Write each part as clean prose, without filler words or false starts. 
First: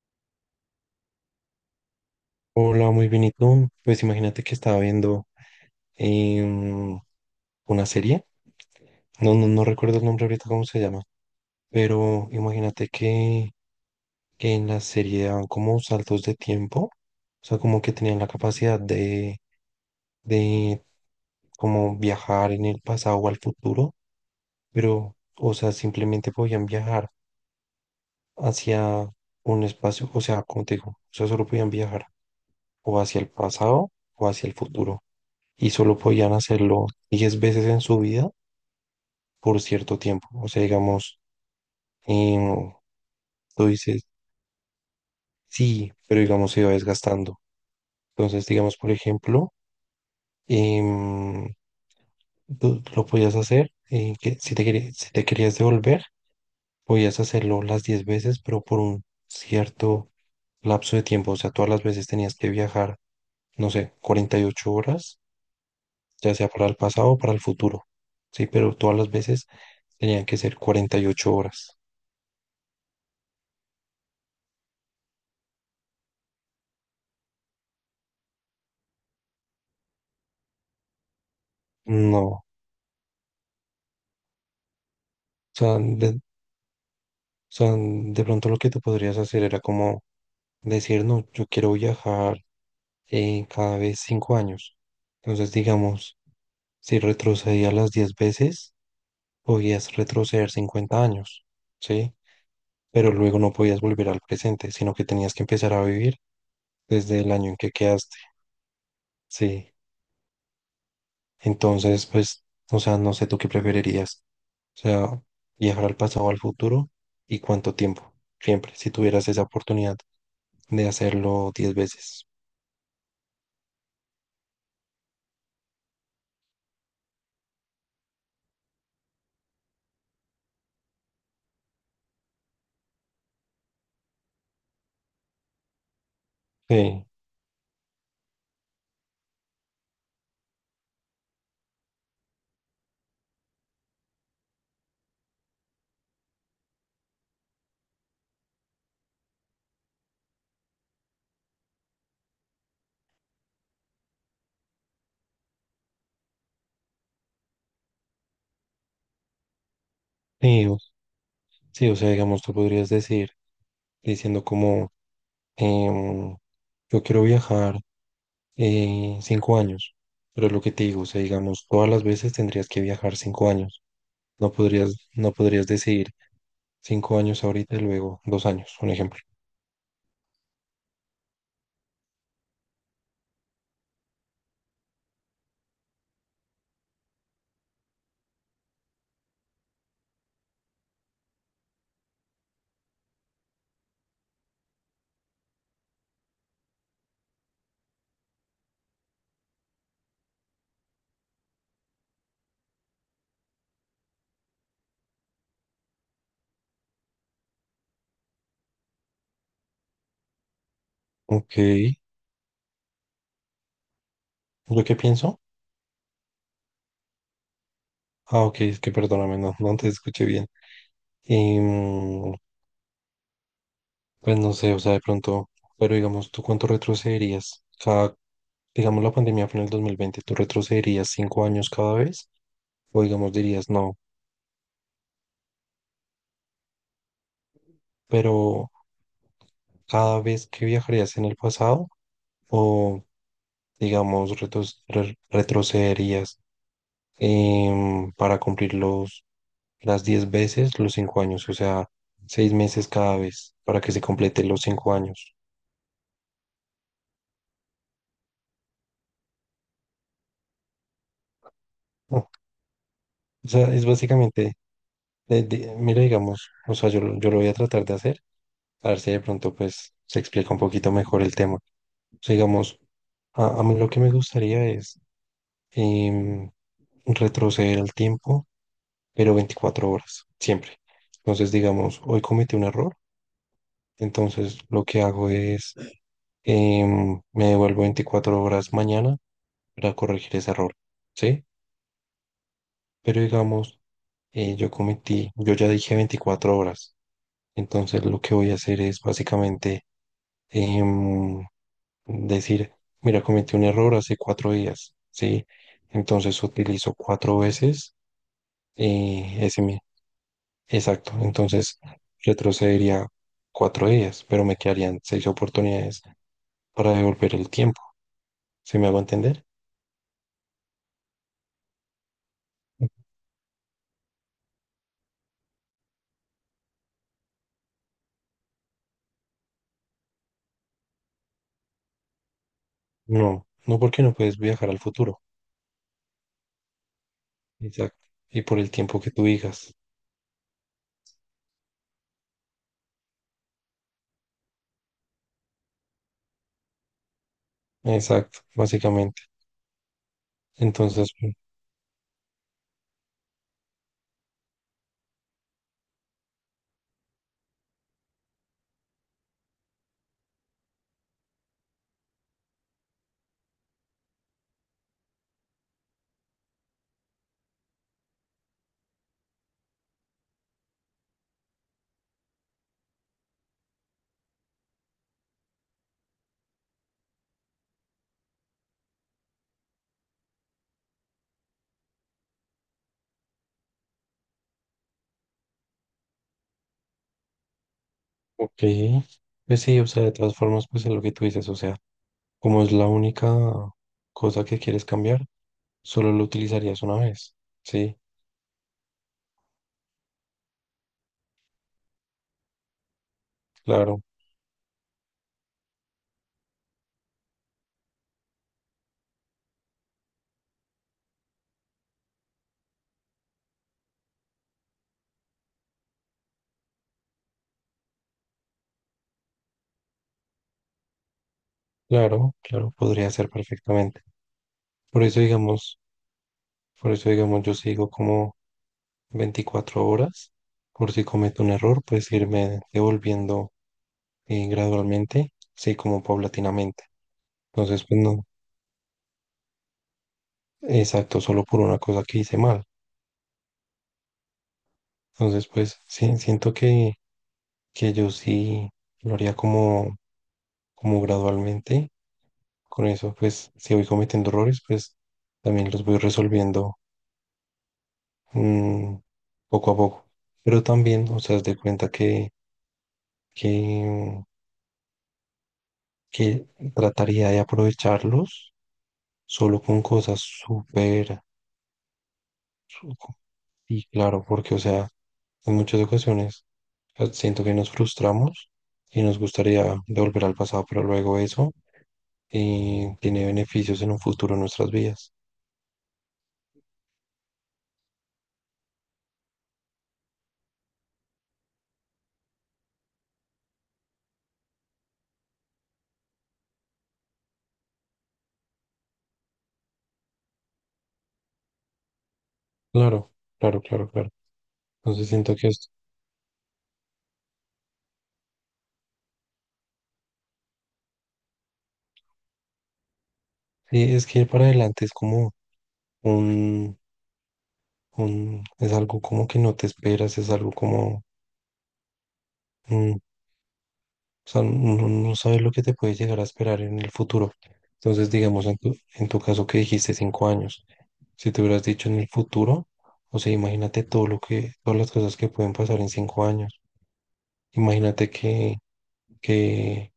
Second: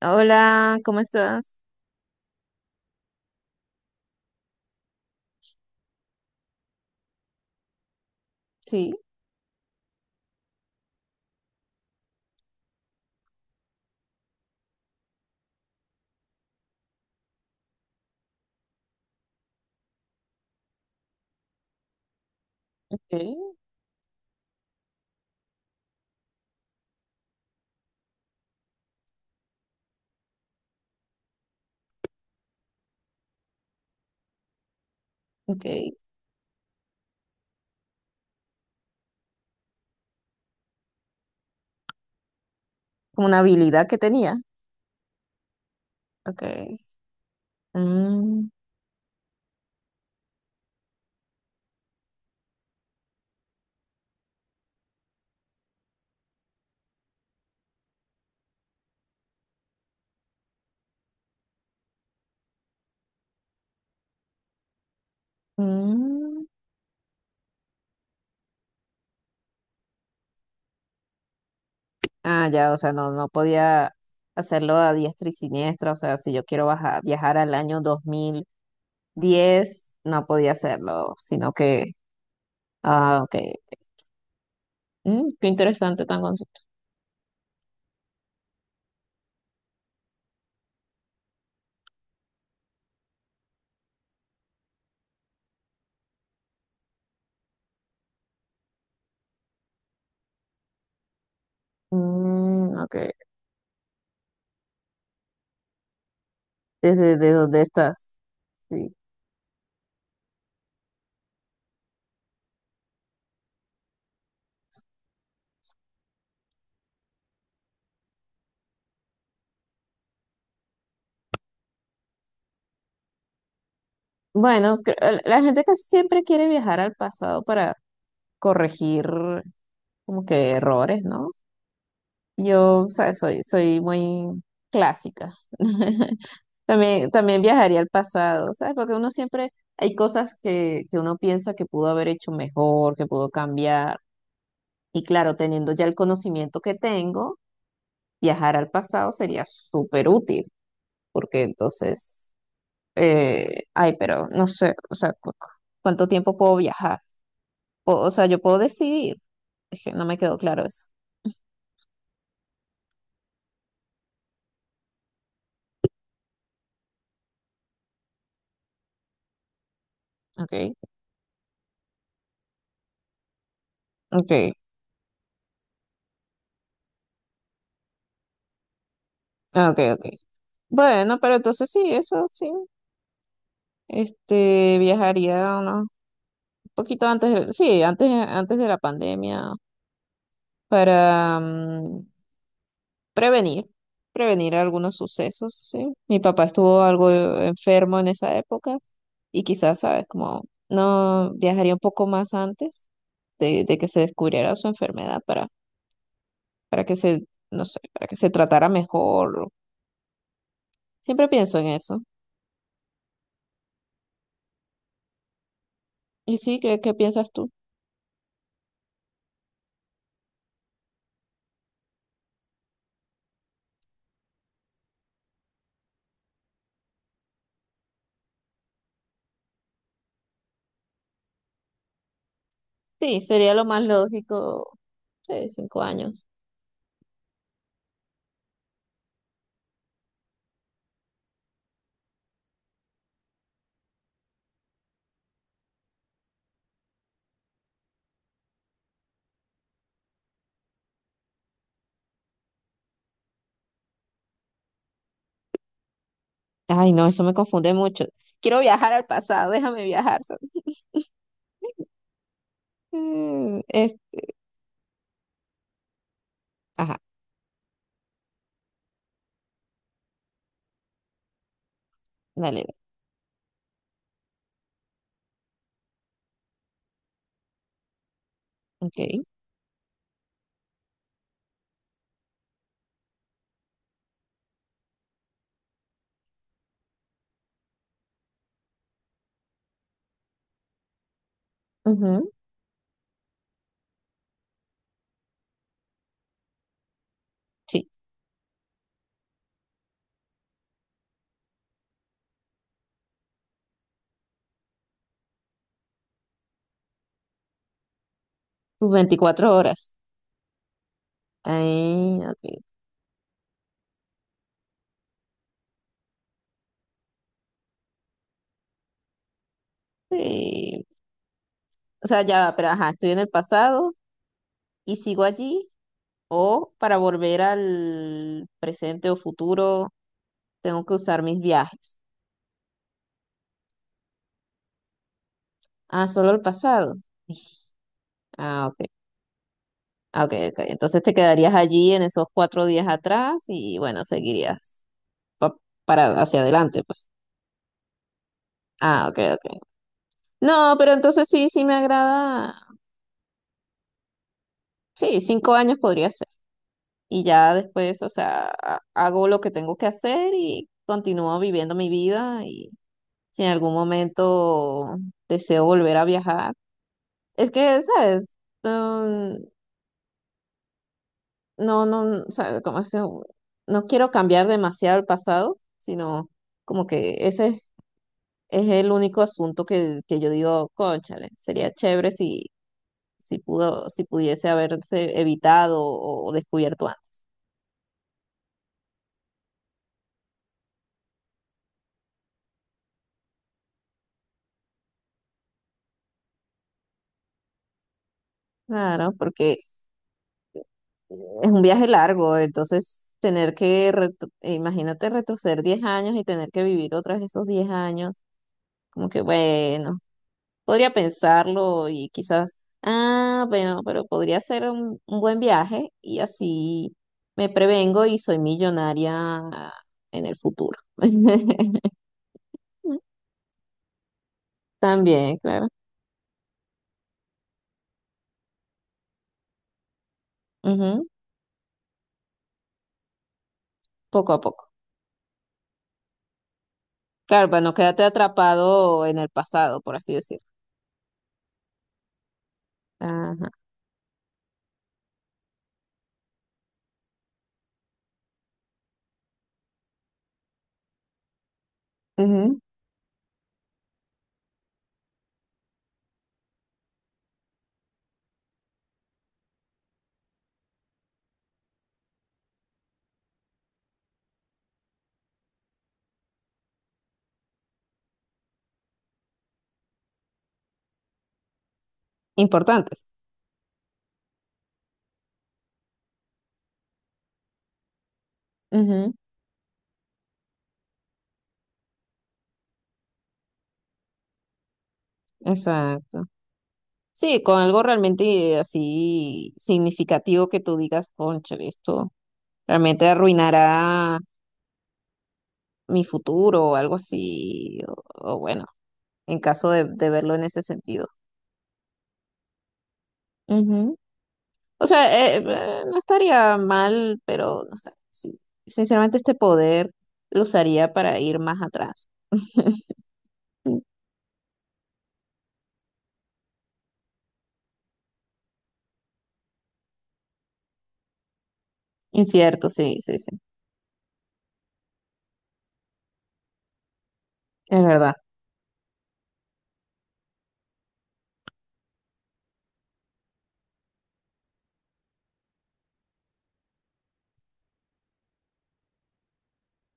Hola, ¿cómo estás? Hola, muy bien, ¿y tú? Pues imagínate que estaba viendo em, una serie, Sí, no, no, no recuerdo el nombre ahorita cómo se llama, pero imagínate que en la serie daban como saltos de tiempo, o sea, como que tenían la capacidad de como viajar en el ok, pasado o al futuro, pero, o sea, simplemente podían viajar hacia un espacio, o sea, como te digo, o sea, solo podían viajar o hacia el pasado o hacia el futuro, y ok. solo podían hacerlo 10 veces en su vida por cierto tiempo. O sea, digamos, em, Como una tú habilidad que dices, tenía. sí, pero Ok. digamos se va desgastando. Entonces, Mm, digamos, por ejemplo, em, tú lo podías hacer, que si te querías devolver, podías hacerlo las 10 veces, pero por un cierto lapso de tiempo. O sea, todas las veces tenías que viajar, no sé, 48 horas, ya mm. sea para el pasado o para el futuro. Sí, pero todas las veces tenían que ser 48 horas. Ah, ya, o sea, no, no podía hacerlo a diestra y siniestra. O sea, si yo quiero viajar al año 2010, no podía hacerlo, sino que, No, o ah, ok. Qué sea, interesante tan concepto. o sea, de pronto lo que tú podrías hacer era como decir, no, yo quiero viajar cada vez 5 años. Entonces, digamos, si retrocedía las 10 veces, podías retroceder 50 años, ¿sí? Mm, ok. Pero luego no podías volver al presente, sino que tenías que empezar a vivir ¿Desde desde de el año en dónde que quedaste, estás? Sí. ¿sí? Entonces, pues, o sea, no sé tú qué preferirías. O sea, viajar al pasado o al futuro y cuánto tiempo, siempre, si tuvieras esa oportunidad de hacerlo 10 veces. Bueno, la gente que siempre quiere viajar al pasado para corregir como que errores, ¿no? Yo, o sea, soy, muy clásica. Sí. También viajaría al pasado, ¿sabes? Porque uno siempre, hay cosas que, uno piensa que pudo haber hecho mejor, que pudo cambiar. Y claro, teniendo ya el conocimiento que tengo, viajar al pasado sería súper útil, porque entonces, ay, pero no sé, o sea, ¿cuánto tiempo puedo viajar? O sea, yo puedo decidir. Es que no me quedó claro Sí, o- eso. sí, o sea, digamos, tú podrías decir, diciendo como, em, yo quiero viajar 5 años, pero es lo que Ok, te digo, o sea, digamos, todas las veces tendrías que viajar 5 años, ok, no podrías decir 5 años ahorita y luego 2 años, un ejemplo. ok, ok. Bueno, pero entonces sí, eso sí. Este, viajaría un poquito antes de, sí, antes, de la pandemia para prevenir, algunos sucesos, sí. Mi papá estuvo algo enfermo en esa época y quizás, sabes, como no viajaría un poco más antes de, que se descubriera su enfermedad para, que se, no sé, para que se tratara mejor. Siempre Ok, pienso en eso. ¿yo qué pienso? ¿Y sí, qué, piensas tú? Ah, ok, es que perdóname, no, no te escuché bien. Em, pues no sé, o sea, de pronto, pero digamos, ¿tú cuánto retrocederías? Cada, digamos, la pandemia fue en el 2020, ¿tú retrocederías 5 años cada vez? O Sí, digamos sería lo dirías más no, lógico. Sí, 5 años. pero cada vez que viajarías en el pasado o digamos retrocederías para cumplir las 10 veces los 5 años, o sea, 6 meses cada vez para que se complete los 5 años. Ay, no, eso me confunde mucho. Quiero viajar al pasado, déjame viajar. Sol. Ah, o Mm, sea, es es, básicamente, mira, digamos, o sea, ajá, yo lo voy a tratar de hacer, a ver si de pronto pues se explica un poquito mejor el tema. O sea, dale, dale. digamos, a mí lo que me gustaría es em, retroceder el tiempo Ok. pero 24 horas, siempre. Entonces, digamos, hoy cometí un error, entonces lo que hago es, me devuelvo 24 horas mañana para corregir ese error, ¿sí? Ujú, Pero digamos, yo cometí, yo ya dije 24 horas, sí, entonces lo que voy a hacer es básicamente em, decir, mira, cometí un error hace 4 días, ¿sí? Entonces utilizo cuatro veces tus 24 ese. horas. Exacto, entonces Ahí, ok. retrocedería 4 días, pero me quedarían seis oportunidades para devolver el tiempo. ¿Se me hago entender? Sí. O sea, ya, va, pero ajá, estoy en el pasado y sigo allí. O para volver al presente o futuro, tengo que usar mis viajes. No, no porque no puedes viajar al futuro. Ah, solo el pasado. Ij, Exacto. Y por ah, el ok. tiempo que tú digas. Ah, ok, ok. Entonces te quedarías allí en esos 4 días atrás y bueno, seguirías pa- para hacia adelante, pues. Exacto, Ah, ok, básicamente. ok. No, pero Entonces, entonces sí, me agrada. Sí, 5 años podría ser. Y ya después, o sea, hago lo que tengo que hacer y continúo viviendo mi vida. Y si en algún momento deseo volver a viajar, es que, ¿sabes? Mm, no, no, ¿sabes? Como es que no quiero cambiar demasiado el pasado, sino como que ese es el único asunto que, yo digo, cónchale, sería chévere si pudiese haberse evitado o descubierto antes. ok. Pues sí, o sea, de todas formas, pues es lo que tú dices, o sea, como es la única cosa que quieres cambiar, solo lo utilizarías una vez. Sí, Claro, porque es un viaje largo, entonces tener que, claro, imagínate retroceder 10 años y tener que vivir otras esos 10 años, como que bueno, podría pensarlo y quizás, ah, bueno, pero podría ser un, buen viaje y así me prevengo y soy millonaria en el futuro. claro, claro, podría ser perfectamente. Por eso, También, claro. digamos... Por eso, digamos, yo sigo como 24 horas. Por si Ujú, cometo un error, pues irme devolviendo poco a poco. gradualmente, sí, como paulatinamente. Claro, para no Entonces, pues quedarte no, atrapado en el pasado, por así decirlo. exacto, solo por una cosa que hice mal. Ajá. Entonces, pues sí, siento que yo sí lo haría como, gradualmente. Ujú, Con eso, pues si voy cometiendo errores, pues también los voy resolviendo mm, poco a poco. Pero también, o sea, haz de cuenta que, que que trataría de aprovecharlos solo con cosas súper, su- importantes. y claro, porque, o sea, en muchas ocasiones siento que nos frustramos y Ujú, nos gustaría devolver al pasado, pero luego eso tiene beneficios en un futuro en nuestras vidas. exacto. Sí, con algo realmente así significativo que tú digas, cónchale, esto realmente arruinará mi futuro o algo así. O bueno, en caso de, verlo en ese sentido. Claro, claro, claro, claro. O Entonces siento sea, que es, no estaría mal, pero no sé, sí. Sinceramente este poder lo usaría para ir más atrás. Mm, sí, es que ir para adelante es como un, es algo como que no te esperas, es algo como, incierto, sí, mm, sí, sí, o sea, no, no sabes lo que te puede llegar a esperar en el futuro. es Entonces, verdad. digamos, en tu caso que dijiste 5 años, si te hubieras dicho en el futuro, o sea, imagínate todas las cosas que pueden pasar en 5 años. Imagínate que,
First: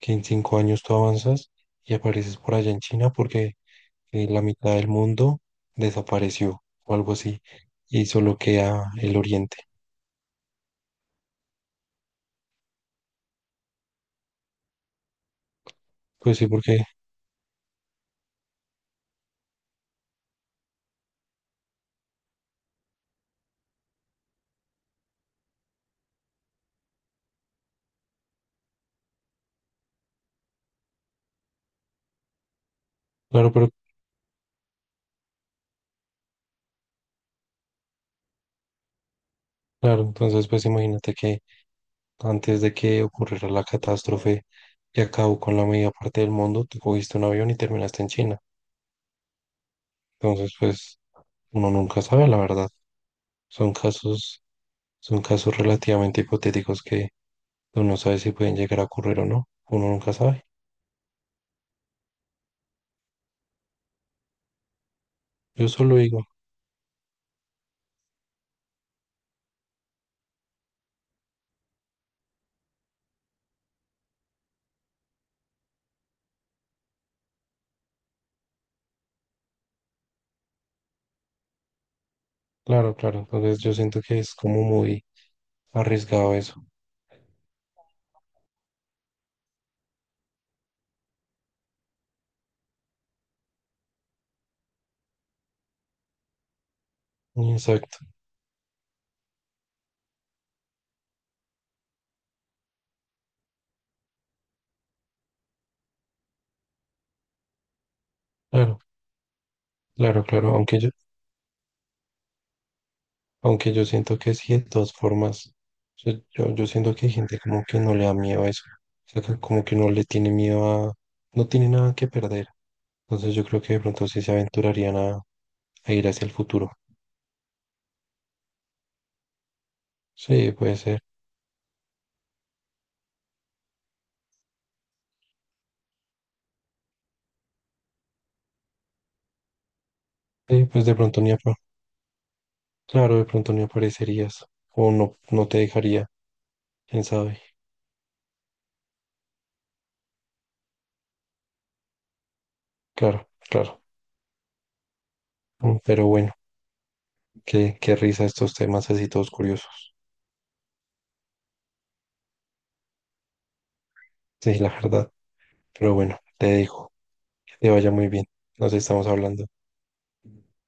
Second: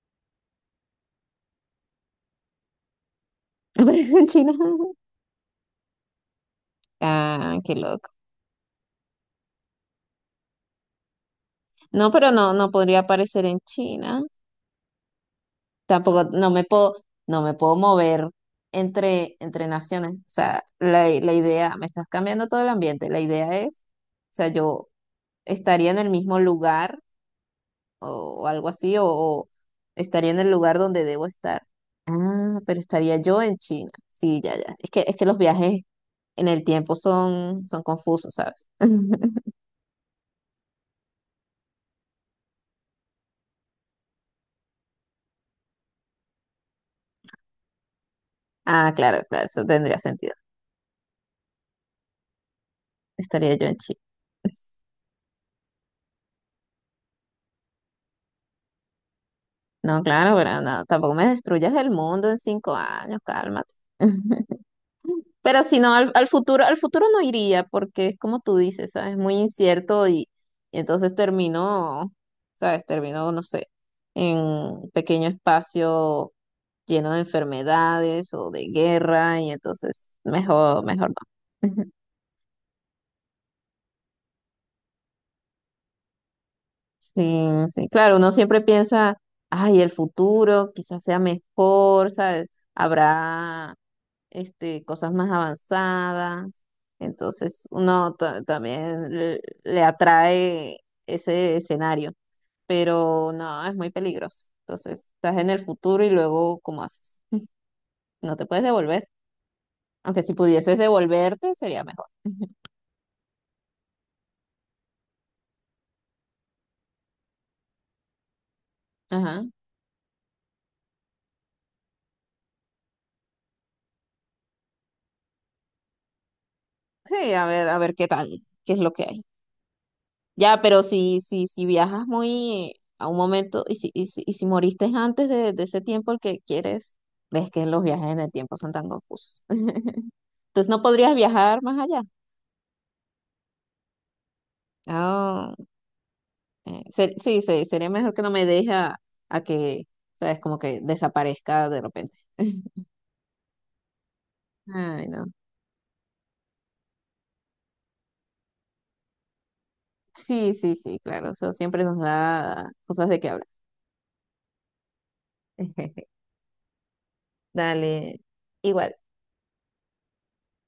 que en 5 años tú avanzas y apareces por allá en China porque ¿Aparece en la China? mitad del mundo desapareció o algo así Ah, qué y loco. solo queda el oriente. No, pero no, no podría aparecer en China. Tampoco, Pues sí, porque, no me puedo mover entre, naciones. O sea, la, idea, me estás cambiando todo el ambiente. La idea es, o sea, yo estaría en el mismo lugar o algo así, o, estaría en el lugar donde debo estar. Ah, pero estaría yo claro, en pero China. Sí, ya, ya. Es que los viajes en el tiempo son, confusos, ¿sabes? claro, entonces pues imagínate que antes de que ocurriera la catástrofe y acabó con la media parte del mundo, tú cogiste un avión y terminaste en China. Ah, claro, claro, eso tendría sentido. Entonces, pues uno nunca sabe, la verdad. Estaría yo Son en China. casos, son casos relativamente hipotéticos que uno no sabe si pueden llegar a ocurrir o no. Uno No, nunca claro, sabe. pero no, tampoco me destruyas el mundo en 5 años, cálmate. Pero Yo si no, solo digo, al futuro no iría, porque es como tú dices, ¿sabes? Muy incierto y entonces terminó, ¿sabes? Terminó, no sé, en un pequeño espacio lleno de enfermedades o de guerra y entonces mejor, mejor no. claro, claro. Entonces yo siento que es como muy arriesgado eso. Sí, sí, claro, uno siempre piensa, ay, el futuro quizás sea mejor, ¿sabes? Habrá cosas más avanzadas. Entonces Exacto. uno también le, atrae ese escenario, pero no, es muy peligroso. Entonces estás en el futuro y luego, ¿cómo haces? No te puedes Claro, devolver. Aunque claro, si claro, pudieses Aunque yo devolverte, sería mejor. Aunque yo siento que sí, de todas formas, o yo siento que hay gente como que no le da miedo a eso, o sea, que Ajá. como que no le tiene miedo a, no tiene nada que perder. Entonces yo creo que de pronto sí se aventurarían a ir hacia el futuro. Sí, a ver qué tal, qué es lo que hay. Sí, Ya, puede pero ser. Si viajas muy a un momento y si moriste antes de, ese tiempo el que quieres, ves que los viajes en el tiempo son tan confusos. Sí, Entonces no pues de podrías pronto ni, apa- viajar más allá. claro, de pronto ni aparecerías o no, no Ah, te dejaría, quién sabe. sí, sí, sería mejor que no me deje a que, ¿sabes? Como que desaparezca de repente. Claro, claro. Ay, no. Mm. Pero bueno, qué risa estos temas así todos curiosos. Sí, sí, sí, claro. Eso siempre nos da cosas de qué hablar. Sí, la verdad. Pero bueno, te dejo. Que te vaya muy Dale, bien. Nos igual. estamos hablando.